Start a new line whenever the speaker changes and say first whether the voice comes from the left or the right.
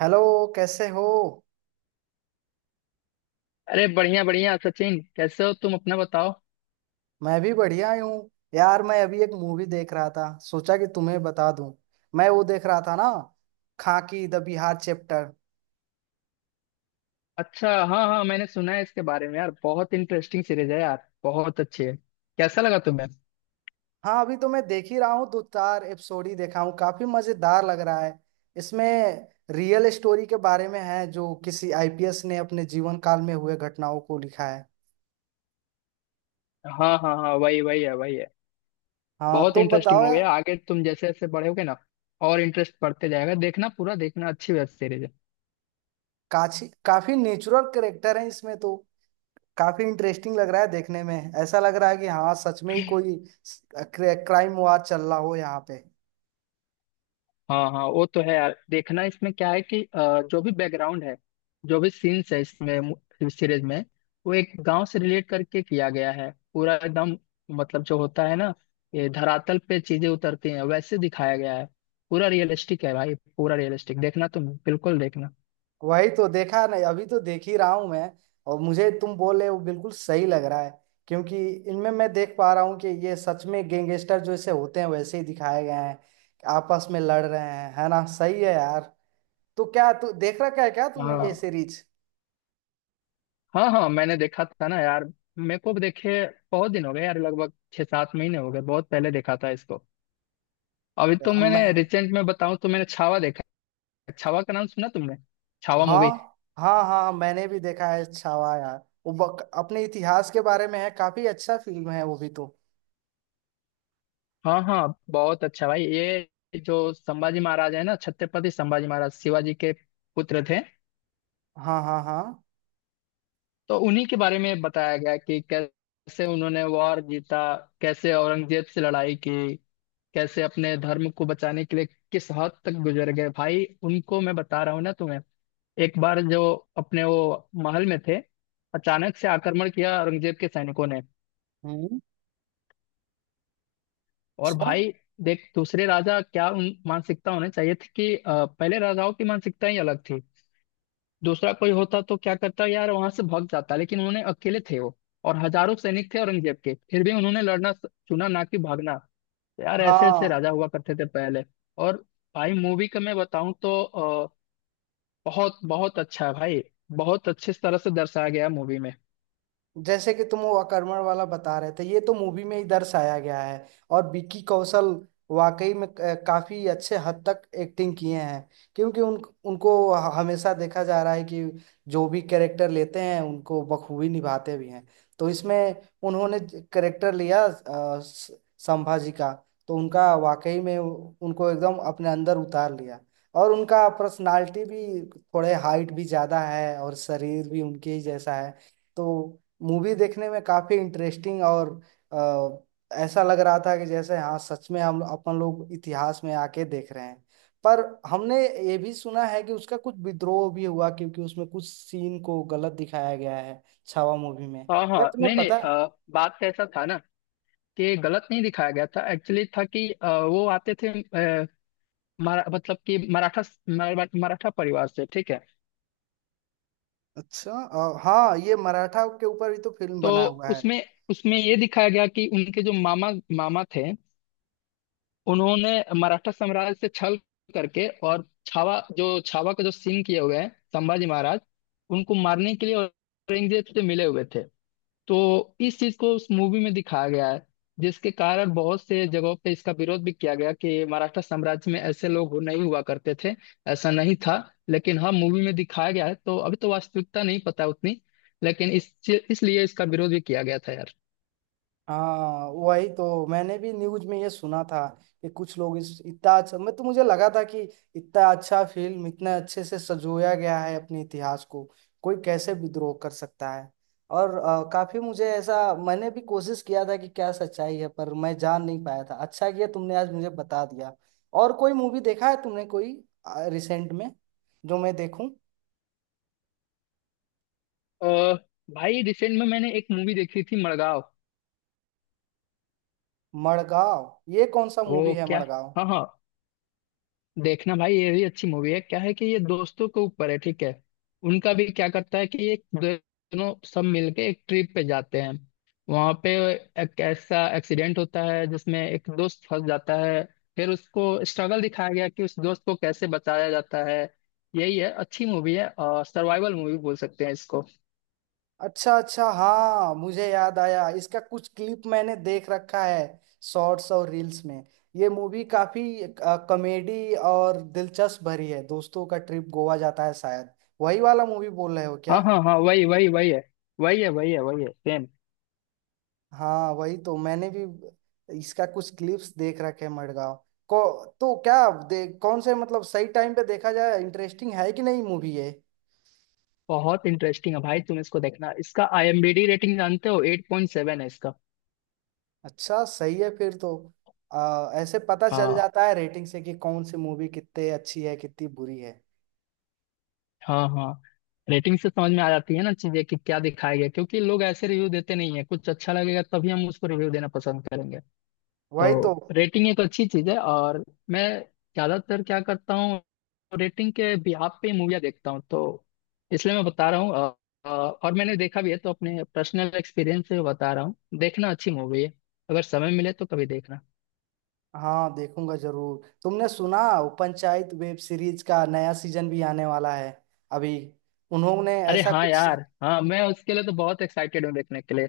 right: Hello. कैसे हो?
left: अरे बढ़िया बढ़िया सचिन, कैसे हो तुम? अपना बताओ।
right: मैं भी बढ़िया ही हूँ यार। मैं अभी एक मूवी देख रहा था, सोचा कि तुम्हें बता दूं। मैं वो देख रहा था ना, खाकी द बिहार चैप्टर।
left: अच्छा, हाँ हाँ, मैंने सुना है इसके बारे में यार। बहुत इंटरेस्टिंग सीरीज है यार, बहुत अच्छी है। कैसा लगा तुम्हें?
right: हाँ, अभी तो मैं देख ही रहा हूँ, दो चार एपिसोड ही देखा हूँ। काफी मजेदार लग रहा है। इसमें रियल स्टोरी के बारे में है, जो किसी आईपीएस ने अपने जीवन काल में हुए घटनाओं को लिखा है।
left: हाँ हाँ हाँ, वही वही है, वही है।
right: हाँ,
left: बहुत
right: तो
left: इंटरेस्टिंग
right: बताओ
left: हो
right: यार।
left: गया आगे। तुम जैसे जैसे बढ़ोगे ना, और इंटरेस्ट बढ़ते जाएगा। देखना, पूरा देखना, अच्छी वेब सीरीज है।
right: काफी काफी नेचुरल कैरेक्टर है इसमें तो। काफी इंटरेस्टिंग लग रहा है देखने में। ऐसा लग रहा है कि हाँ सच में ही कोई क्राइम वार चल रहा हो यहाँ पे।
left: हाँ हाँ, वो तो है यार। देखना, इसमें क्या है कि जो भी बैकग्राउंड है, जो भी सीन्स है इसमें, सीरीज में, वो एक गांव से रिलेट करके किया गया है पूरा, एकदम। मतलब, जो होता है ना, ये धरातल पे चीजें उतरती हैं वैसे दिखाया गया है। पूरा रियलिस्टिक है भाई, पूरा रियलिस्टिक। देखना तुम, बिल्कुल देखना।
right: वही तो देखा नहीं, अभी तो देख ही रहा हूँ मैं। और मुझे तुम बोले वो बिल्कुल सही लग रहा है। क्योंकि इनमें मैं देख पा रहा हूँ कि ये सच में गैंगस्टर जैसे होते हैं वैसे ही दिखाए गए हैं। आपस में लड़ रहे हैं, है ना? सही है यार। तो क्या तू देख रखा है क्या तुमने ये
left: हाँ
right: सीरीज?
left: हाँ हाँ, मैंने देखा था ना यार। मेरे को भी देखे बहुत दिन हो गए यार, लगभग 6-7 महीने हो गए, बहुत पहले देखा था इसको। अभी तो मैंने, रिसेंट में बताऊं तो, मैंने छावा देखा। छावा का नाम सुना तुमने? छावा मूवी।
right: हाँ हाँ हाँ, मैंने भी देखा है छावा यार। वो अपने इतिहास के बारे में है, काफी अच्छा फिल्म है वो भी तो।
left: हाँ हाँ, बहुत अच्छा भाई। ये जो संभाजी महाराज है ना, छत्रपति संभाजी महाराज, शिवाजी के पुत्र थे।
right: हाँ हाँ हाँ।
left: तो उन्हीं के बारे में बताया गया कि कैसे उन्होंने वॉर जीता, कैसे औरंगजेब से लड़ाई की, कैसे अपने धर्म को बचाने के लिए किस हद तक गुजर गए भाई। उनको मैं बता रहा हूँ ना तुम्हें। एक बार, जो अपने वो महल में थे, अचानक से आक्रमण किया औरंगजेब के सैनिकों ने।
right: हम्म।
left: और
right: अच्छा।
left: भाई, देख, दूसरे राजा क्या उन मानसिकता होने चाहिए थी कि पहले राजाओं की मानसिकता ही अलग थी। दूसरा कोई होता तो क्या करता यार, वहां से भाग जाता। लेकिन उन्होंने, अकेले थे वो, और हजारों सैनिक थे औरंगजेब के, फिर भी उन्होंने लड़ना चुना, ना कि भागना। यार ऐसे ऐसे
right: हाँ,
left: राजा हुआ करते थे पहले। और भाई, मूवी का मैं बताऊं तो बहुत बहुत अच्छा है भाई। बहुत अच्छे तरह से दर्शाया गया मूवी में।
right: जैसे कि तुम वो अकर्मण वाला बता रहे थे, ये तो मूवी में ही दर्शाया गया है। और विकी कौशल वाकई में काफी अच्छे हद तक एक्टिंग किए हैं। क्योंकि उन उनको हमेशा देखा जा रहा है कि जो भी कैरेक्टर लेते हैं उनको बखूबी निभाते भी हैं। तो इसमें उन्होंने कैरेक्टर लिया संभाजी का। तो उनका वाकई में उनको एकदम अपने अंदर उतार लिया। और उनका पर्सनालिटी भी थोड़े हाइट भी ज्यादा है और शरीर भी उनके ही जैसा है। तो मूवी देखने में काफी इंटरेस्टिंग। और ऐसा लग रहा था कि जैसे हाँ सच में हम अपन लोग इतिहास में आके देख रहे हैं। पर हमने ये भी सुना है कि उसका कुछ विद्रोह भी हुआ, क्योंकि उसमें कुछ सीन को गलत दिखाया गया है छावा मूवी में,
left: हाँ
right: क्या
left: हाँ,
right: तुम्हें
left: नहीं नहीं,
right: पता है?
left: बात ऐसा था ना, कि गलत नहीं दिखाया गया था। एक्चुअली था कि वो आते थे, मतलब कि मराठा, मराठा परिवार से, ठीक है।
right: अच्छा। हाँ, ये मराठा के ऊपर भी तो फिल्म
left: तो
right: बना हुआ है।
left: उसमें उसमें ये दिखाया गया कि उनके जो मामा, मामा थे, उन्होंने मराठा साम्राज्य से छल करके, और छावा, जो छावा का जो सीन किए हुए हैं संभाजी महाराज, उनको मारने के लिए औरंगजेब से मिले हुए थे। तो इस चीज को उस मूवी में दिखाया गया है, जिसके कारण बहुत से जगहों पे इसका विरोध भी किया गया कि मराठा साम्राज्य में ऐसे लोग हो, नहीं हुआ करते थे। ऐसा नहीं था। लेकिन हाँ, मूवी में दिखाया गया है तो अभी तो वास्तविकता नहीं पता उतनी। लेकिन इस इसलिए इसका विरोध भी किया गया था यार।
right: हाँ वही तो मैंने भी न्यूज में ये सुना था कि कुछ लोग इस इतना अच्छा, मैं तो मुझे लगा था कि इतना अच्छा फिल्म इतना अच्छे से सजोया गया है अपने इतिहास को, कोई कैसे विद्रोह कर सकता है। और काफी मुझे ऐसा मैंने भी कोशिश किया था कि क्या सच्चाई है, पर मैं जान नहीं पाया था। अच्छा किया तुमने आज मुझे बता दिया। और कोई मूवी देखा है तुमने कोई रिसेंट में, जो मैं देखूं?
left: अ, भाई, रिसेंट में मैंने एक मूवी देखी थी, मड़गांव।
right: मड़गांव, ये कौन सा मूवी
left: वो
right: है
left: क्या,
right: मड़गांव?
left: हाँ हाँ, देखना भाई, ये भी अच्छी मूवी है। क्या है कि ये दोस्तों के ऊपर है, ठीक है। उनका भी क्या करता है कि ये दोनों सब मिलके एक ट्रिप पे जाते हैं। वहां पे एक ऐसा एक्सीडेंट होता है जिसमें एक दोस्त फंस जाता है। फिर उसको स्ट्रगल दिखाया गया कि उस दोस्त को कैसे बचाया जाता है। यही है, अच्छी मूवी है, और सर्वाइवल मूवी बोल सकते हैं इसको।
right: अच्छा अच्छा, हाँ मुझे याद आया, इसका कुछ क्लिप मैंने देख रखा है शॉर्ट्स और रील्स में। ये मूवी काफी कॉमेडी और दिलचस्प भरी है, दोस्तों का ट्रिप गोवा जाता है शायद। वही वाला मूवी बोल रहे हो
left: हाँ
right: क्या?
left: हाँ हाँ, वही वही वही है, वही है, वही है, वही है, सेम।
right: हाँ वही तो मैंने भी इसका कुछ क्लिप्स देख रखे हैं मडगांव को। तो क्या कौन से मतलब सही टाइम पे देखा जाए? इंटरेस्टिंग है कि नहीं मूवी ये?
left: बहुत इंटरेस्टिंग है भाई, तुम इसको देखना। इसका आईएमडीबी रेटिंग जानते हो? 8.7 है इसका।
right: अच्छा, सही है फिर तो। ऐसे पता चल
left: हाँ
right: जाता है रेटिंग से कि कौन सी मूवी कितनी अच्छी है, कितनी बुरी है।
left: हाँ हाँ, रेटिंग से समझ में आ जाती है ना चीजें, कि क्या दिखाया गया। क्योंकि लोग ऐसे रिव्यू देते नहीं है, कुछ अच्छा लगेगा तभी हम उसको रिव्यू देना पसंद करेंगे। तो
right: वही तो।
left: रेटिंग एक अच्छी चीज है। और मैं ज्यादातर क्या करता हूँ, रेटिंग के बिहाफ पे मूवियाँ देखता हूँ, तो इसलिए मैं बता रहा हूँ और मैंने देखा भी है, तो अपने पर्सनल एक्सपीरियंस से बता रहा हूँ, देखना अच्छी मूवी है। अगर समय मिले तो कभी देखना।
right: हाँ देखूंगा जरूर। तुमने सुना वो पंचायत वेब सीरीज का नया सीजन भी आने वाला है अभी, उन्होंने
left: अरे
right: ऐसा
left: हाँ
right: कुछ।
left: यार, हाँ, मैं उसके लिए तो बहुत एक्साइटेड हूँ देखने के लिए।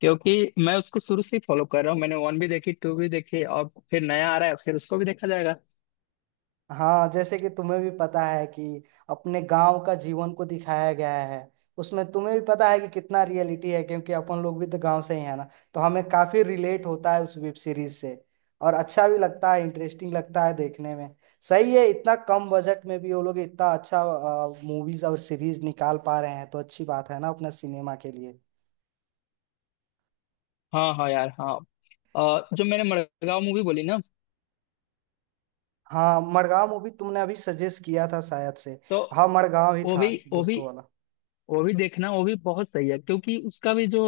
left: क्योंकि मैं उसको शुरू से ही फॉलो कर रहा हूँ। मैंने वन भी देखी, टू भी देखी, और फिर नया आ रहा है, फिर उसको भी देखा जाएगा।
right: हाँ, जैसे कि तुम्हें भी पता है कि अपने गांव का जीवन को दिखाया गया है उसमें। तुम्हें भी पता है कि कितना रियलिटी है क्योंकि अपन लोग भी तो गांव से ही है ना। तो हमें काफी रिलेट होता है उस वेब सीरीज से। और अच्छा भी लगता है, इंटरेस्टिंग लगता है देखने में। सही है, इतना कम बजट में भी वो लोग इतना अच्छा मूवीज और सीरीज निकाल पा रहे हैं, तो अच्छी बात है ना अपना सिनेमा के लिए।
left: हाँ हाँ यार हाँ, जो मैंने मड़गांव मूवी बोली ना,
right: हाँ मड़गांव मूवी तुमने अभी सजेस्ट किया था शायद से।
left: तो
right: हाँ मड़गांव ही
left: वो भी
right: था
left: वो भी
right: दोस्तों वाला।
left: वो भी देखना, वो भी बहुत सही है, क्योंकि उसका भी जो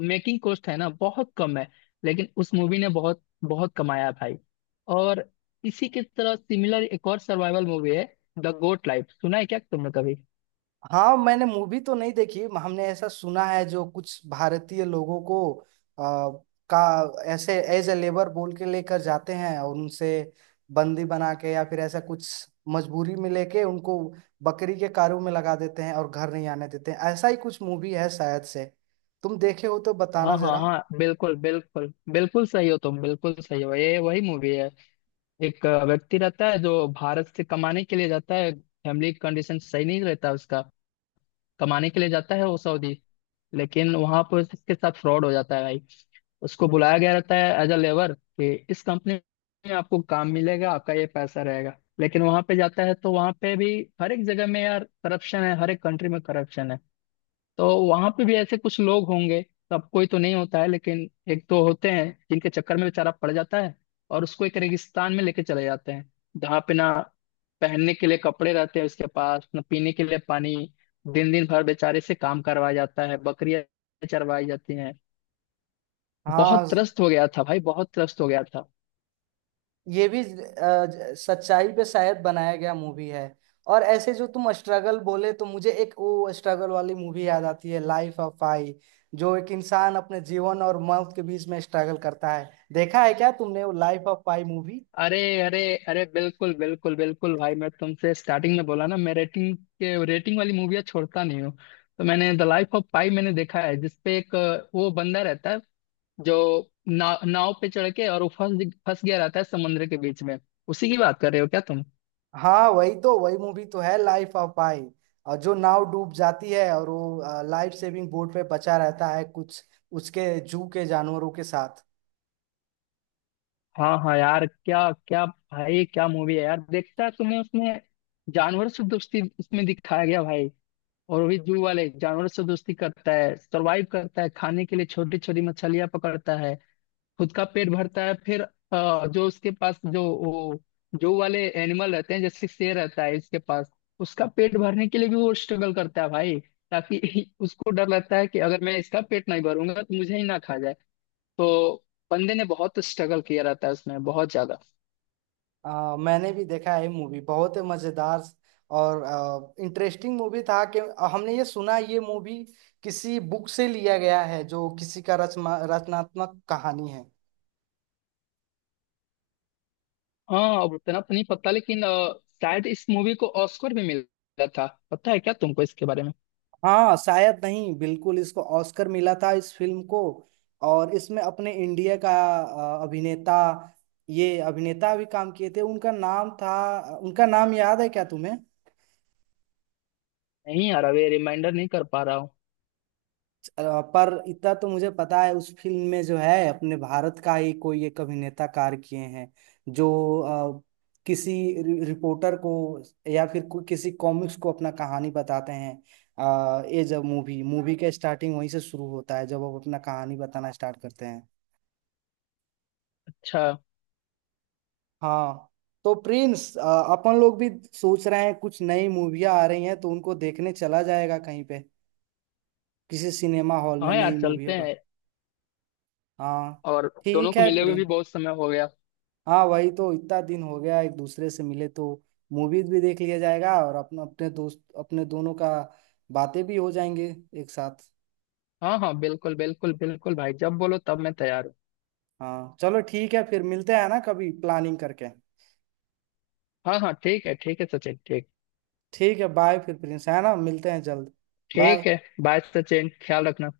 left: मेकिंग कॉस्ट है ना, बहुत कम है। लेकिन उस मूवी ने बहुत बहुत कमाया है भाई। और इसी की तरह सिमिलर एक और सर्वाइवल मूवी है, द गोट लाइफ, सुना है क्या तुमने कभी?
right: हाँ मैंने मूवी तो नहीं देखी। हमने ऐसा सुना है जो कुछ भारतीय लोगों को आ, का ऐसे एज ए लेबर बोल के लेकर जाते हैं, और उनसे बंदी बना के या फिर ऐसा कुछ मजबूरी में लेके उनको बकरी के कारों में लगा देते हैं और घर नहीं आने देते हैं, ऐसा ही कुछ मूवी है शायद से। तुम देखे हो तो बताना
left: हाँ हाँ
right: जरा।
left: हाँ, बिल्कुल बिल्कुल बिल्कुल सही हो तुम, बिल्कुल सही हो, ये वही मूवी है। एक व्यक्ति रहता है जो भारत से कमाने के लिए जाता है, फैमिली कंडीशन सही नहीं रहता उसका। कमाने के लिए जाता है वो सऊदी। लेकिन वहां पर उसके साथ फ्रॉड हो जाता है भाई। उसको बुलाया गया रहता है एज अ लेबर, कि इस कंपनी में आपको काम मिलेगा, आपका ये पैसा रहेगा। लेकिन वहां पे जाता है तो वहां पे भी, हर एक जगह में यार करप्शन है, हर एक कंट्री में करप्शन है। तो वहां पे भी ऐसे कुछ लोग होंगे, सबको ही तो नहीं होता है, लेकिन एक दो होते हैं जिनके चक्कर में बेचारा पड़ जाता है। और उसको एक रेगिस्तान में लेके चले जाते हैं, जहाँ पे ना पहनने के लिए कपड़े रहते हैं उसके पास, ना पीने के लिए पानी। दिन दिन भर बेचारे से काम करवाया जाता है, बकरियां चरवाई जाती हैं।
right: हाँ,
left: बहुत त्रस्त हो गया था भाई, बहुत त्रस्त हो गया था।
right: ये भी सच्चाई पे शायद बनाया गया मूवी है। और ऐसे जो तुम स्ट्रगल बोले तो मुझे एक वो स्ट्रगल वाली मूवी याद आती है, लाइफ ऑफ पाई। जो एक इंसान अपने जीवन और मौत के बीच में स्ट्रगल करता है, देखा है क्या तुमने वो लाइफ ऑफ पाई मूवी?
left: अरे अरे अरे, बिल्कुल बिल्कुल बिल्कुल भाई, मैं तुमसे स्टार्टिंग में बोला ना, मैं रेटिंग वाली मूवियाँ छोड़ता नहीं हूँ। तो मैंने द लाइफ ऑफ पाई मैंने देखा है, जिसपे एक वो बंदा रहता है, जो नाव पे चढ़ के और वो फंस फंस गया रहता है समुद्र के बीच में। उसी की बात कर रहे हो क्या तुम?
right: हाँ वही तो, वही मूवी तो है लाइफ ऑफ पाई। और जो नाव डूब जाती है और वो लाइफ सेविंग बोट पे बचा रहता है कुछ, उसके जू के जानवरों के साथ।
left: हाँ हाँ यार, क्या क्या भाई, क्या मूवी है यार। देखता है तुम्हें उसमें, जानवर से दोस्ती उसमें दिखाया गया भाई। और वो भी जू वाले जानवर से दोस्ती करता है, सरवाइव करता है, खाने के लिए छोटी छोटी मछलियां पकड़ता है, खुद का पेट भरता है। फिर जो उसके पास, जो वाले एनिमल रहते हैं, जैसे शेर रहता है इसके पास, उसका पेट भरने के लिए भी वो स्ट्रगल करता है भाई। ताकि उसको डर लगता है कि अगर मैं इसका पेट नहीं भरूंगा तो मुझे ही ना खा जाए। तो बंदे ने बहुत स्ट्रगल किया रहता है उसमें, बहुत ज्यादा।
right: मैंने भी देखा है मूवी। बहुत मजेदार और इंटरेस्टिंग मूवी था कि हमने ये सुना ये मूवी किसी बुक से लिया गया है, जो किसी का रचनात्मक कहानी है।
left: हाँ, अब उतना तो नहीं पता, लेकिन शायद इस मूवी को ऑस्कर भी मिला था, पता है क्या तुमको इसके बारे में?
right: हाँ शायद नहीं, बिल्कुल इसको ऑस्कर मिला था इस फिल्म को। और इसमें अपने इंडिया का अभिनेता, ये अभिनेता भी काम किए थे। उनका नाम था, उनका नाम याद है क्या तुम्हें?
left: नहीं यार, अभी रिमाइंडर नहीं कर पा रहा हूँ।
right: अ, पर इतना तो मुझे पता है उस फिल्म में जो है अपने भारत का ही कोई एक अभिनेता कार्य किए हैं, जो अ, किसी रिपोर्टर को या फिर किसी कॉमिक्स को अपना कहानी बताते हैं। ये जब मूवी मूवी का स्टार्टिंग वहीं से शुरू होता है जब वो अपना कहानी बताना स्टार्ट करते हैं।
left: अच्छा।
right: हाँ। तो प्रिंस, अपन लोग भी सोच रहे हैं कुछ नई मूवियाँ आ रही हैं तो उनको देखने चला जाएगा कहीं पे, किसी सिनेमा हॉल में
left: हाँ यार
right: नई
left: चलते
right: मूवियों पर।
left: हैं।
right: हाँ,
left: और दोनों
right: ठीक
left: को
right: है
left: मिले हुए भी
right: प्रिंस।
left: बहुत समय हो गया।
right: हाँ वही तो, इतना दिन हो गया एक दूसरे से मिले तो। मूवीज भी देख लिया जाएगा और अपना अपने दोस्त अपने दोनों का बातें भी हो जाएंगे एक साथ।
left: हाँ हाँ, बिल्कुल बिल्कुल बिल्कुल भाई, जब बोलो तब मैं तैयार हूँ।
right: हाँ चलो, ठीक है फिर मिलते हैं ना कभी प्लानिंग करके।
left: हाँ हाँ, ठीक है, ठीक है सचिन, ठीक।
right: ठीक है, बाय फिर प्रिंस, है ना, मिलते हैं जल्द।
left: ठीक
right: बाय।
left: है। बाय सचिन, ख्याल रखना।